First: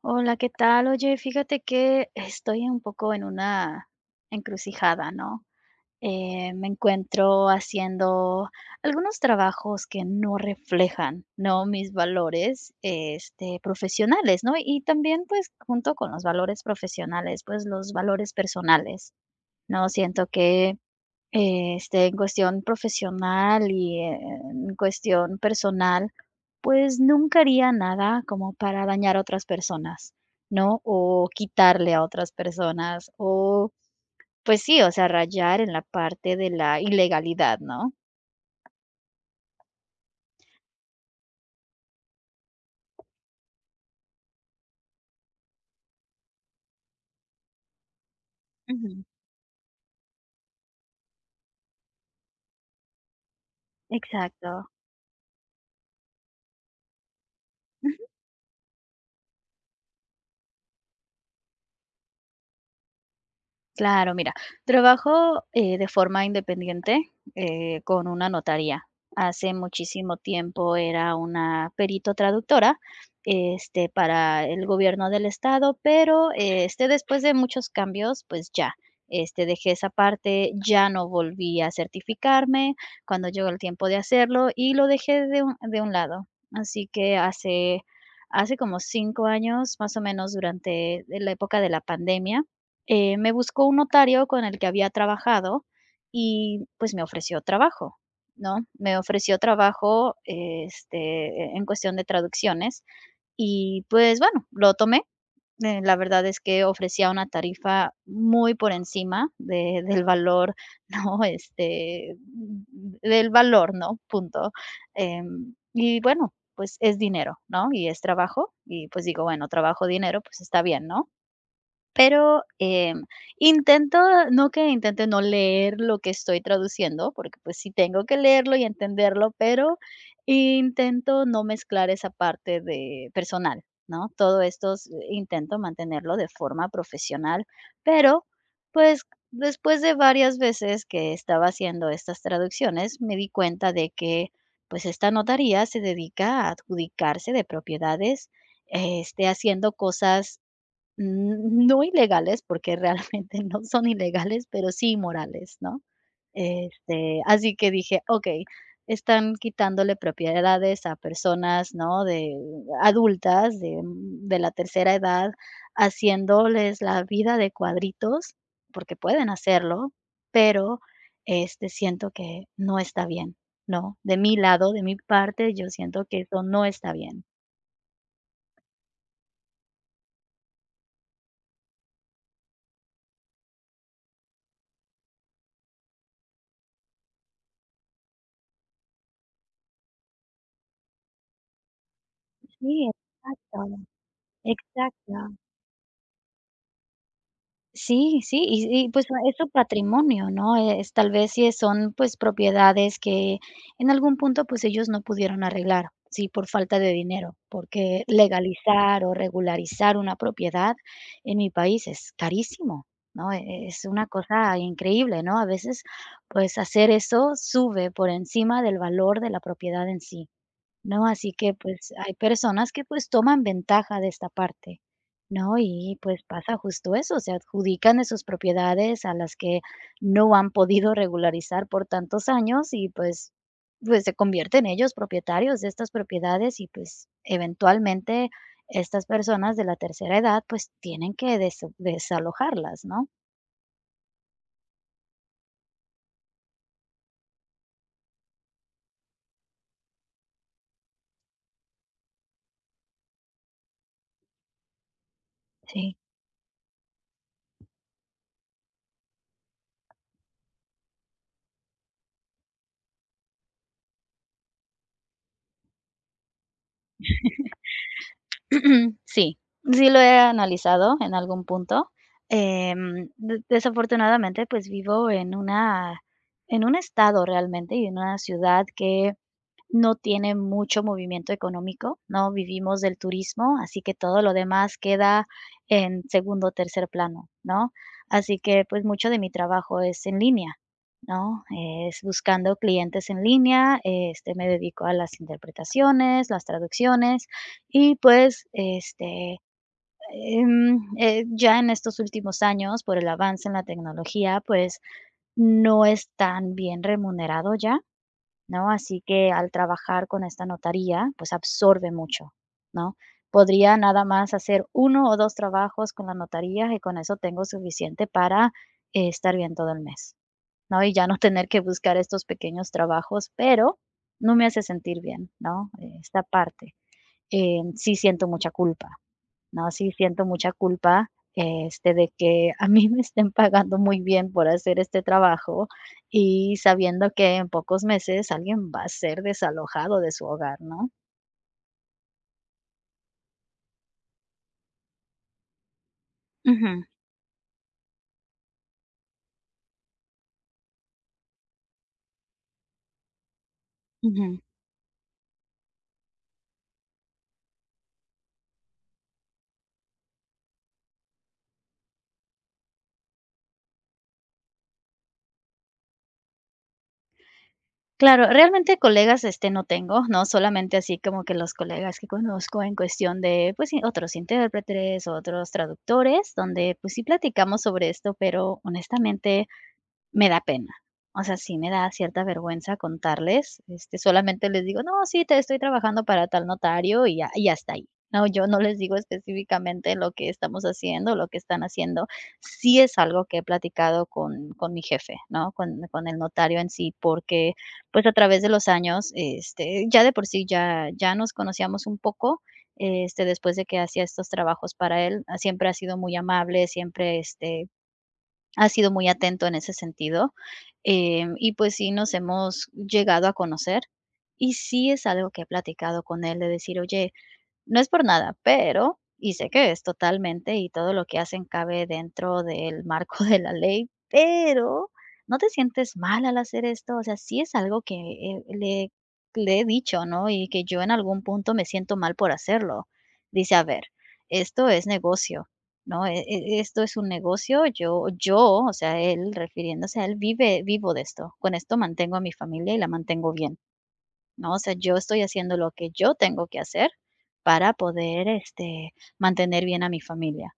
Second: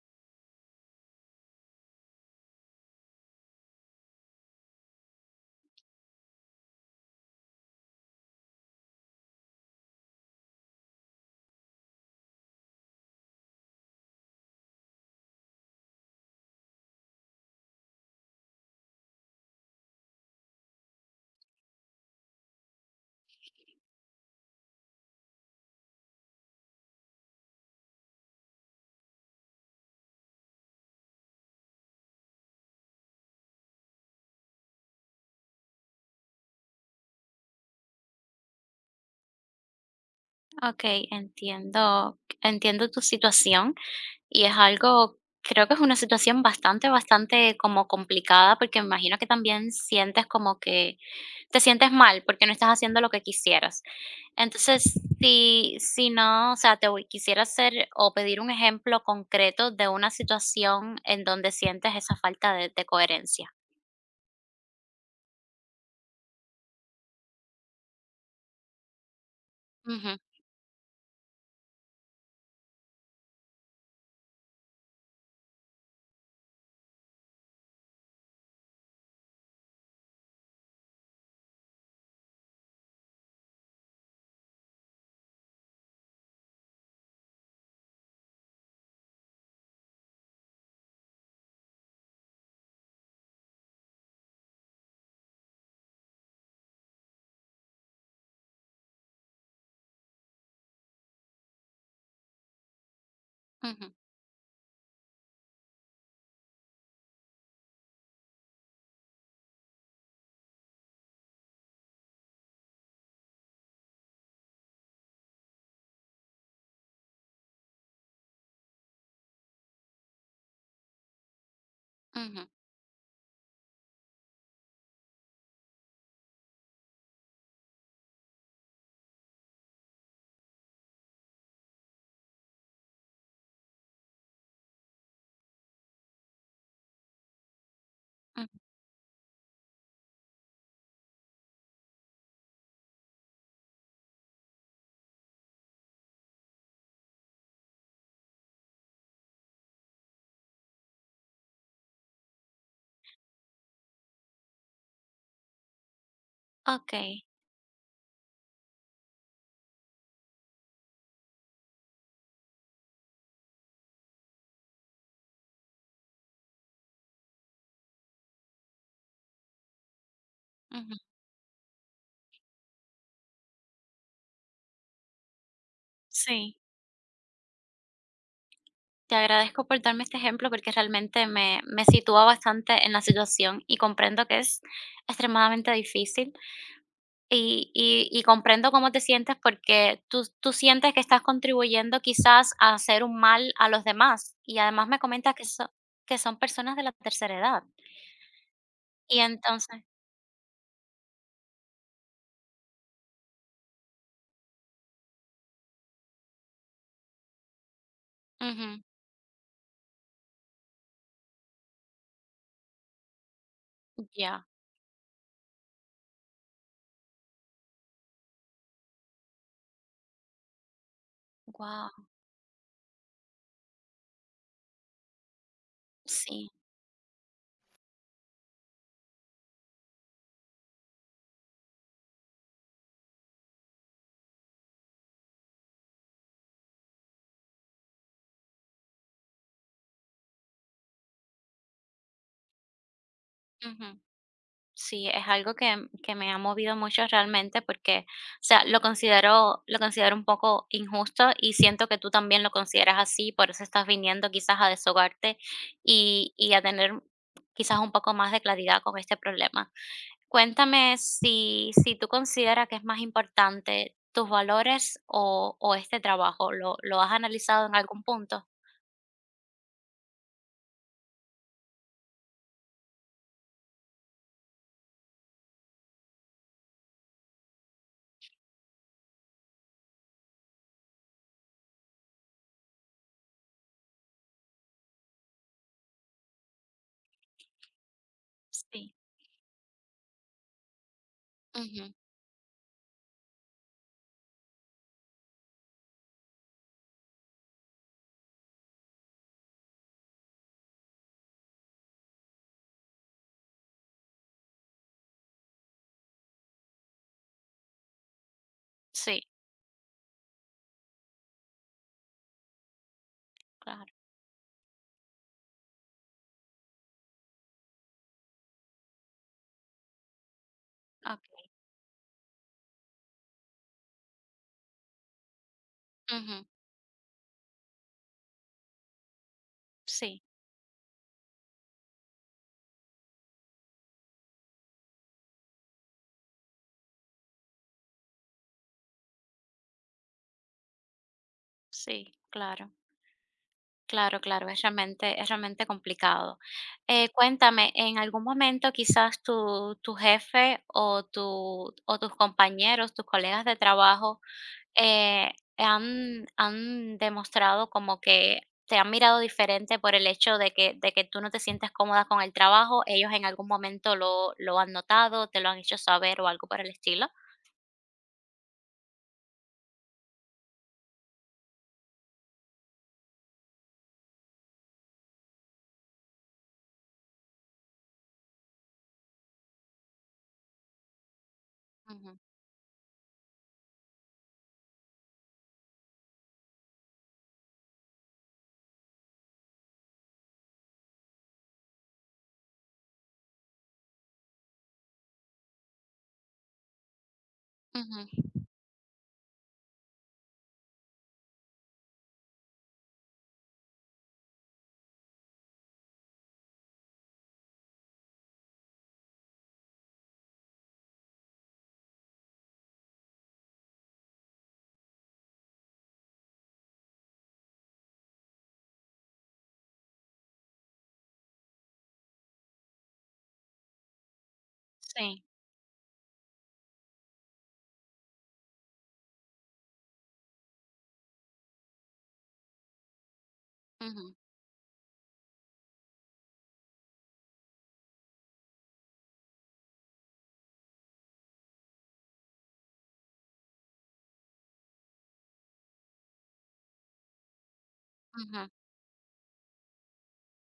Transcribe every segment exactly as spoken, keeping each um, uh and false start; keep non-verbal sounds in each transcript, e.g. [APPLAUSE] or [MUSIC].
Hola, ¿qué tal? Oye, fíjate que estoy un poco en una encrucijada, ¿no? Eh, me encuentro haciendo algunos trabajos que no reflejan, ¿no? Mis valores, este, profesionales, ¿no? Y también, pues, junto con los valores profesionales, pues, los valores personales, ¿no? Siento que este, en cuestión profesional y en cuestión personal, pues, nunca haría nada como para dañar a otras personas, ¿no? O quitarle a otras personas, o, pues sí, o sea, rayar en la parte de la ilegalidad, ¿no? Okey, entiendo entiendo tu situación, y es algo creo que es una situación bastante, bastante como complicada, porque me Ujú, imagino que también sientes como que te sientes mal, porque no estás haciendo lo que quisieras. exacto. Entonces, si si no, o sea, te voy quisiera hacer o pedir un ejemplo concreto de una situación en donde sientes esa falta de de coherencia. Claro, mira, trabajo, eh, de forma independiente, eh, con una notaría. Hace muchísimo Ujú, tiempo era una perito traductora, este, para el gobierno del estado, pero, eh, este, después de muchos cambios, pues ya, este, dejé esa parte, ya no volví a certificarme cuando llegó el tiempo de hacerlo y lo dejé de un de un lado. Así que hace hace como cinco años, más o menos durante la época de la pandemia, eh, me buscó un notario con el que había trabajado y, pues, me ofreció trabajo, ¿no? Me ofreció trabajo, este, en cuestión de traducciones y, ujú, pues, bueno, lo tomé. Eh, la verdad es que ofrecía una tarifa muy por encima de del valor, [LAUGHS] ¿no? Este, del valor, ¿no? Punto. Em, y bueno, pues, es dinero, ¿no? Y es trabajo y, pues, digo, bueno, trabajo, dinero, pues, está bien, ¿no? Pero, ujú, em, intento no que intente no leer lo que estoy traduciendo, porque, pues, sí tengo que leerlo y entenderlo, pero intento no mezclar esa parte de personal, ¿no? Todo esto s Intento mantenerlo de forma profesional, pero, ujú. pues, después de varias veces que estaba haciendo estas traducciones, me di cuenta de que, pues, esta notaría se dedica a adjudicarse de propiedades, este, haciendo cosas Mm, no ilegales, porque realmente [LAUGHS] no son ilegales, pero sí inmorales, ¿no? Este, Okey, Así que dije: "Okey, están quitándole propiedades a personas, ¿no?, de adultas, de de la tercera edad, haciéndoles la vida de cuadritos, porque pueden hacerlo, pero, ujú, este, siento que no está bien", ¿no? De mi lado, de mi parte, yo siento que eso sí. no está bien. Te agradezco por darme este ejemplo porque realmente me, me sitúa bastante en la situación y comprendo que es extremadamente difícil y, y- y comprendo cómo te sientes porque tú, tú sientes que estás contribuyendo quizás a Sí, hacer un mal a los exacto, demás y además me comentas exacto. que, so- que son personas de la tercera edad. Sí, sí, y y pues ah, Y es su entonces, patrimonio, ¿no? Eh, Es tal vez sí son, pues, propiedades que en algún punto, pues, ellos no pudieron arreglar, sí, por falta de dinero, porque ujú, legalizar o regularizar una propiedad en mi país es carísimo, ¿no? E es una ya, cosa increíble, ¿no? A veces, pues, hacer eso sube por encima del valor de la propiedad en sí. ¿No? Así que, wow, pues, hay personas que, pues, toman ventaja de esta parte, ¿no? Y, pues, sí. pasa justo eso, se adjudican de sus propiedades a las que no han podido regularizar por tantos años y, pues pues, se convierten ellos propietarios de estas propiedades y, pues, eventualmente estas personas de la tercera edad, pues, tienen que des desalojarlas, ¿no? Ujú. Sí, es algo que, que me ha movido mucho realmente porque, o sea, lo considero, lo considero un poco injusto y siento que tú también lo consideras así, por eso estás viniendo quizás a desahogarte Sí. y, y a tener quizás un poco más de claridad con este problema. Cuéntame si, si tú consideras que es más importante tus valores o, o este trabajo. ¿Lo, lo has analizado en algún punto? [CLEARS THROAT] Sí, sí lo he analizado en algún punto. Em, de desafortunadamente, pues, vivo en una en un estado realmente y en una ciudad que no tiene mucho movimiento económico, ¿no? Vivimos del turismo, así que todo lo demás queda en segundo o tercer plano, ¿no? Así que, pues, Sí. mucho de mi trabajo es en línea, ¿no? Ujú, Es buscando clientes en línea, este, me dedico a las interpretaciones, las traducciones y, pues, este, em, eh, ya en estos últimos años, por el avance en la tecnología, pues, no es tan bien remunerado ya, ¿no? Así sí, que al trabajar con esta notaría, pues absorbe mucho, ¿no? Podría claro. nada más hacer uno o dos trabajos con la notaría y con eso tengo suficiente para, eh, estar bien todo el mes, ¿no? Y ya no Ok. tener que buscar estos pequeños trabajos, pero no me hace sentir bien, ¿no? Eh, Esta Ujú, parte, eh, sí siento mucha culpa. No, sí, sí, siento mucha culpa, este, de que a mí [LAUGHS] me estén pagando muy bien por hacer este trabajo y sabiendo que en pocos meses alguien va a ser desalojado de su hogar, ¿no? sí, claro. Claro, claro, es realmente es realmente complicado. Ujú, Eh, cuéntame, ¿en algún momento quizás tu tu jefe o tu o tus compañeros, tus colegas de trabajo, ujú. eh, han han demostrado como que te han mirado diferente por el hecho de que de que tú no te sientes cómoda con el trabajo? ¿Ellos en algún momento lo lo han notado, te lo han hecho saber o algo por el estilo? Claro, realmente colegas, este, no tengo, ¿no? Solamente así como que los colegas que conozco en cuestión de, pues, sí, otros intérpretes, otros traductores, donde, pues, sí platicamos sobre esto, pero honestamente me da pena. O sea, sí me da Ujú, cierta vergüenza contarles, este, solamente les digo: "No, sí, te estoy trabajando para tal notario", y ya y hasta ahí. No, yo no les digo específicamente lo que estamos haciendo, lo que están haciendo. Sí es algo que he platicado con con mi jefe, ¿no? Con con el notario en sí, porque, pues, a ujú, través de los años, este, ya de por sí ya ya nos conocíamos un poco, este, después de que hacía estos trabajos para él, ah, siempre ha sido muy amable, siempre, este, ha sido muy atento en ese sentido, em, y pues sí nos hemos llegado a conocer, y sí es algo que he platicado con él de decir: "Oye, no es por nada, pero y sé que es totalmente y todo lo que hacen cabe dentro del marco de la ley, pero, sí, ¿no te sientes mal al hacer esto? O sea, sí es algo que, eh, le le he dicho, ¿no? Y que yo en algún punto me siento mal por hacerlo. Dice: "A ver, ujú, esto es negocio, ¿no? E e esto es un negocio, yo yo", o sea, él refiriéndose a él, "vive vivo de esto, con esto mantengo a mi familia y la mantengo bien". ¿No? O sea, yo estoy haciendo lo que yo tengo que hacer para poder, ujú, este, mantener bien a mi familia,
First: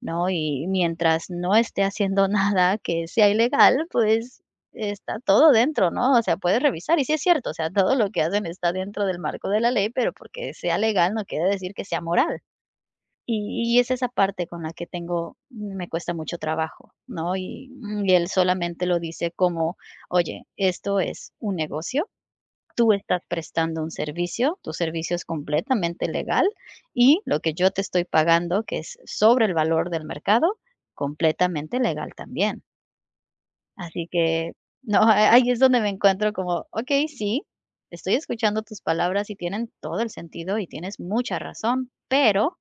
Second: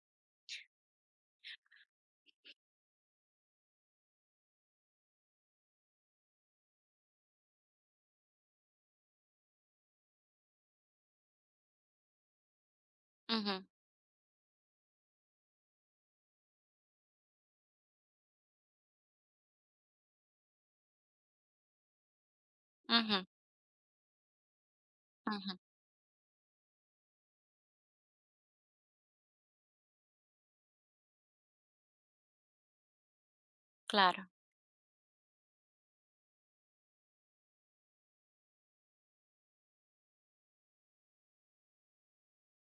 ¿no? Y mientras no esté haciendo [LAUGHS] nada que sea ilegal, pues está todo dentro, ¿no? O sea, puedes revisar. Y sí es cierto, o sea, todo lo que hacen está dentro del marco de la ley, pero porque sea legal no quiere decir que sea moral. ujú, Y, y es esa parte con la que tengo, me cuesta mucho trabajo, ¿no? Y, y él solamente lo dice como, oye, esto es un negocio, tú estás ujú, prestando un servicio, tu servicio es ujú, completamente legal y lo que yo te estoy pagando, que es sobre el valor del mercado, completamente legal también. Así claro, que, no, [LAUGHS] a- ahí es donde me encuentro como, ok, sí, estoy escuchando tus palabras y tienen todo el sentido y tienes mucha razón, pero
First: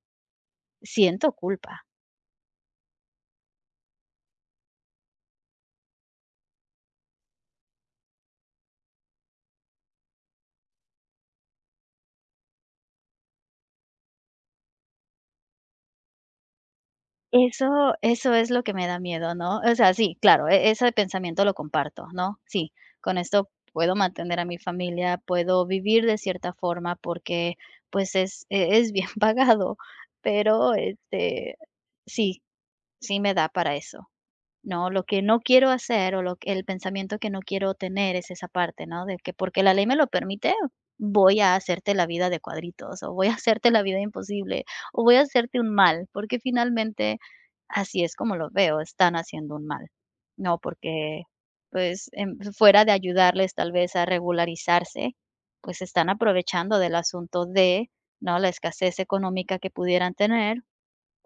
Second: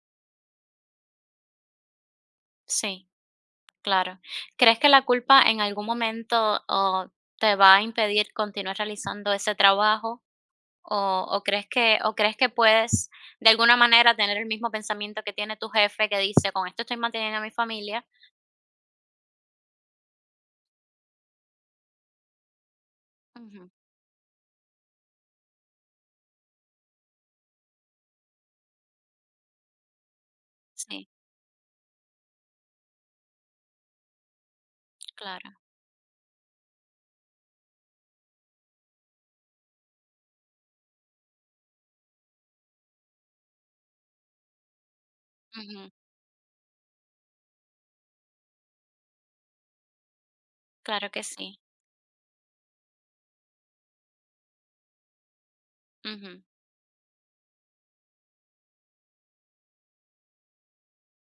siento culpa. sí. Claro. ¿Crees que la culpa en algún momento o te va a impedir continuar realizando ese trabajo? ¿O, o crees que, o crees que puedes de alguna manera tener el mismo pensamiento que tiene tu jefe que dice, con esto estoy manteniendo a mi Eso familia? eso es lo que me da miedo, ¿no? O sea, sí, claro, e ese pensamiento lo comparto, ¿no? Sí, con esto Ujú, puedo mantener a mi familia, puedo vivir de cierta forma porque, pues, es e es bien [LAUGHS] pagado, pero, sí, este, sí, sí me da para eso. No, lo que no claro. quiero hacer o lo que el pensamiento que no quiero tener es esa parte, ¿no? De que porque la ley me lo permite, voy a hacerte la vida de cuadritos, o voy a hacerte la vida imposible, o voy a hacerte un Ujú, mal, porque finalmente así es como lo veo, están haciendo un mal, ¿no? claro Porque que sí. pues em, fuera de ayudarles tal vez a regularizarse, pues se están Ujú, aprovechando del asunto de, ¿no? La escasez económica que pudieran tener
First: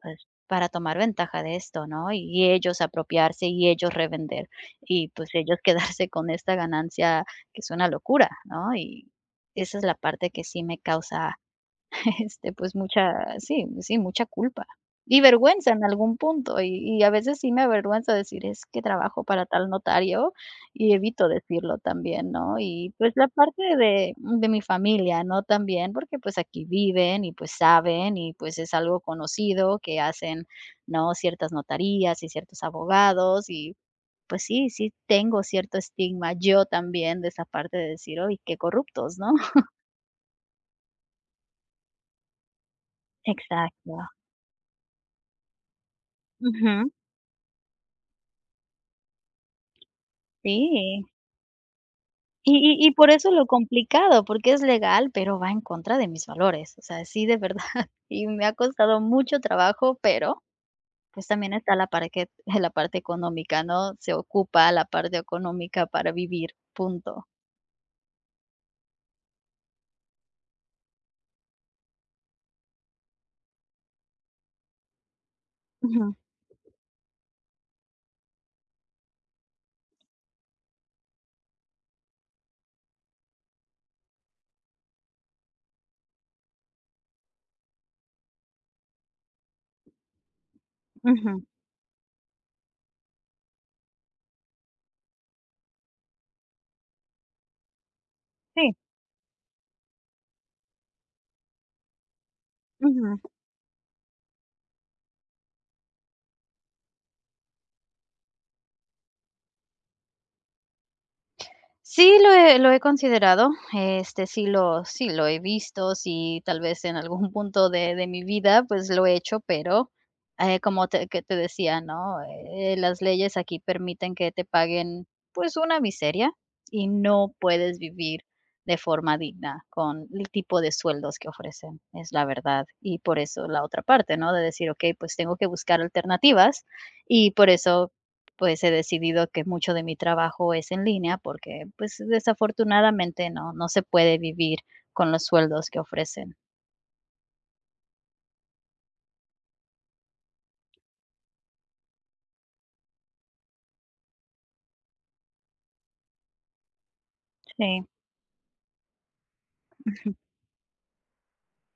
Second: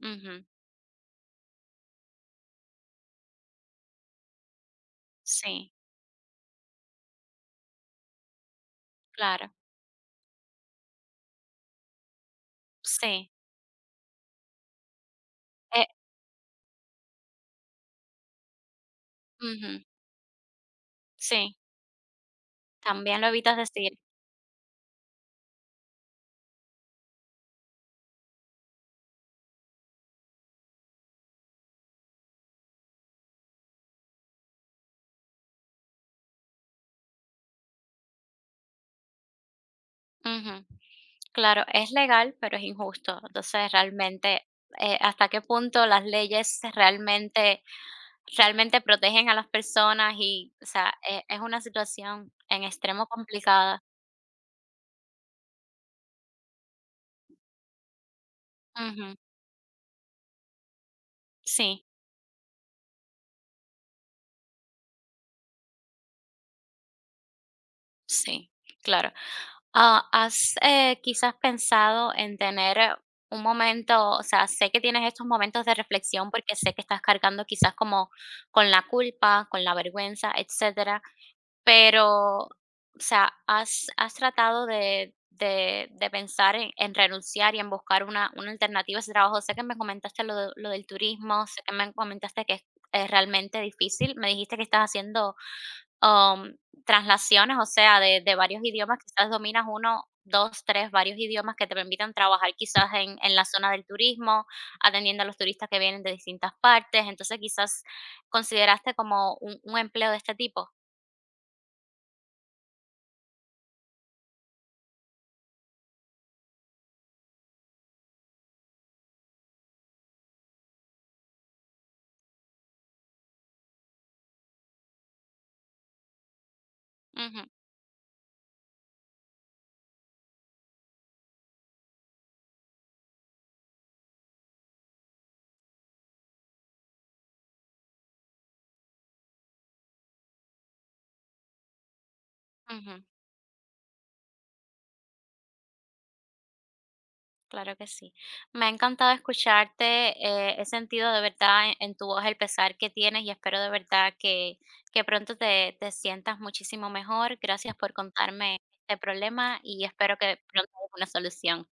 pues, ujú, para tomar ventaja de esto, ¿no? Y ellos apropiarse y ellos revender y pues ellos [LAUGHS] sí, quedarse con esta ganancia que es una locura, ¿no? Y claro. esa es la parte que sí me causa este, pues mucha Sí. sí, sí, mucha culpa y vergüenza en eh, algún punto, y y a veces sí me avergüenza decir: "Es que trabajo para tal Ujú, notario", y evito sí, decirlo también, ¿no? Y, pues, también la lo evitas parte decir. de de mi familia, ¿no? También, porque, pues, aquí viven y, pues, saben y, pues, es algo conocido que hacen, ¿no? Ciertas notarías y ciertos abogados y, pues, sí, sí tengo cierto estigma yo también de esa parte de decir: "Uy, qué corruptos", ¿no? [LAUGHS] Claro, es legal, pero es injusto. Entonces, Exacto. realmente, eh, ¿hasta qué punto las leyes Ujú. realmente, realmente protegen a las personas? Y, o sea, Sí. e- es una situación en Y y y extremo por eso lo complicada. complicado, porque es legal, pero va en contra de mis valores. O sea, sí, de verdad, [LAUGHS] y me ha costado Ujú, mucho trabajo, pero, pues, también está sí, la parte [LAUGHS] la parte económica, ¿no? Se ocupa la parte económica para vivir, punto. sí, claro. Ah, ¿has eh, quizás pensado en tener eh, un momento, o sea, sé que tienes estos momentos de Ujú, reflexión porque sé que estás cargando quizás como con la culpa, con la vergüenza, etcétera? Pero, o sea, ¿has has tratado de de de pensar en en renunciar y en buscar una una alternativa a ese trabajo? Sé que me comentaste lo de lo del ujú, turismo, sé que me comentaste que es es realmente difícil. Me dijiste que estás haciendo, am, translaciones, o sea, de de varios sí, idiomas, quizás dominas uno dos tres varios idiomas que te permitan trabajar quizás en ujú. en la zona del turismo, atendiendo a los turistas que vienen de distintas partes. Entonces, quizás, ¿consideraste como un un empleo de este tipo? Sí, lo he lo he considerado, este, sí lo sí lo he visto, sí, tal vez en algún [LAUGHS] punto de de mi vida, pues, lo he hecho, pero, eh, como te que te decía, ¿no? Eh, las leyes aquí permiten que te paguen, pues, una miseria, y no puedes vivir de forma digna con el tipo de sueldos que ofrecen, es la verdad. Y por eso la otra parte, ¿no? De decir: "Okey, pues, tengo que buscar alternativas", y por eso pues he decidido que mucho de mi trabajo es en línea porque, pues, Ujú, desafortunadamente no no se puede vivir con los sueldos que ofrecen. claro que sí. Me ha encantado escucharte. Eh, he sentido de verdad en, en tu voz el pesar que tienes y espero de verdad que, que pronto te, te sientas muchísimo mejor. Gracias Sí. por contarme este problema y espero que pronto haya una solución.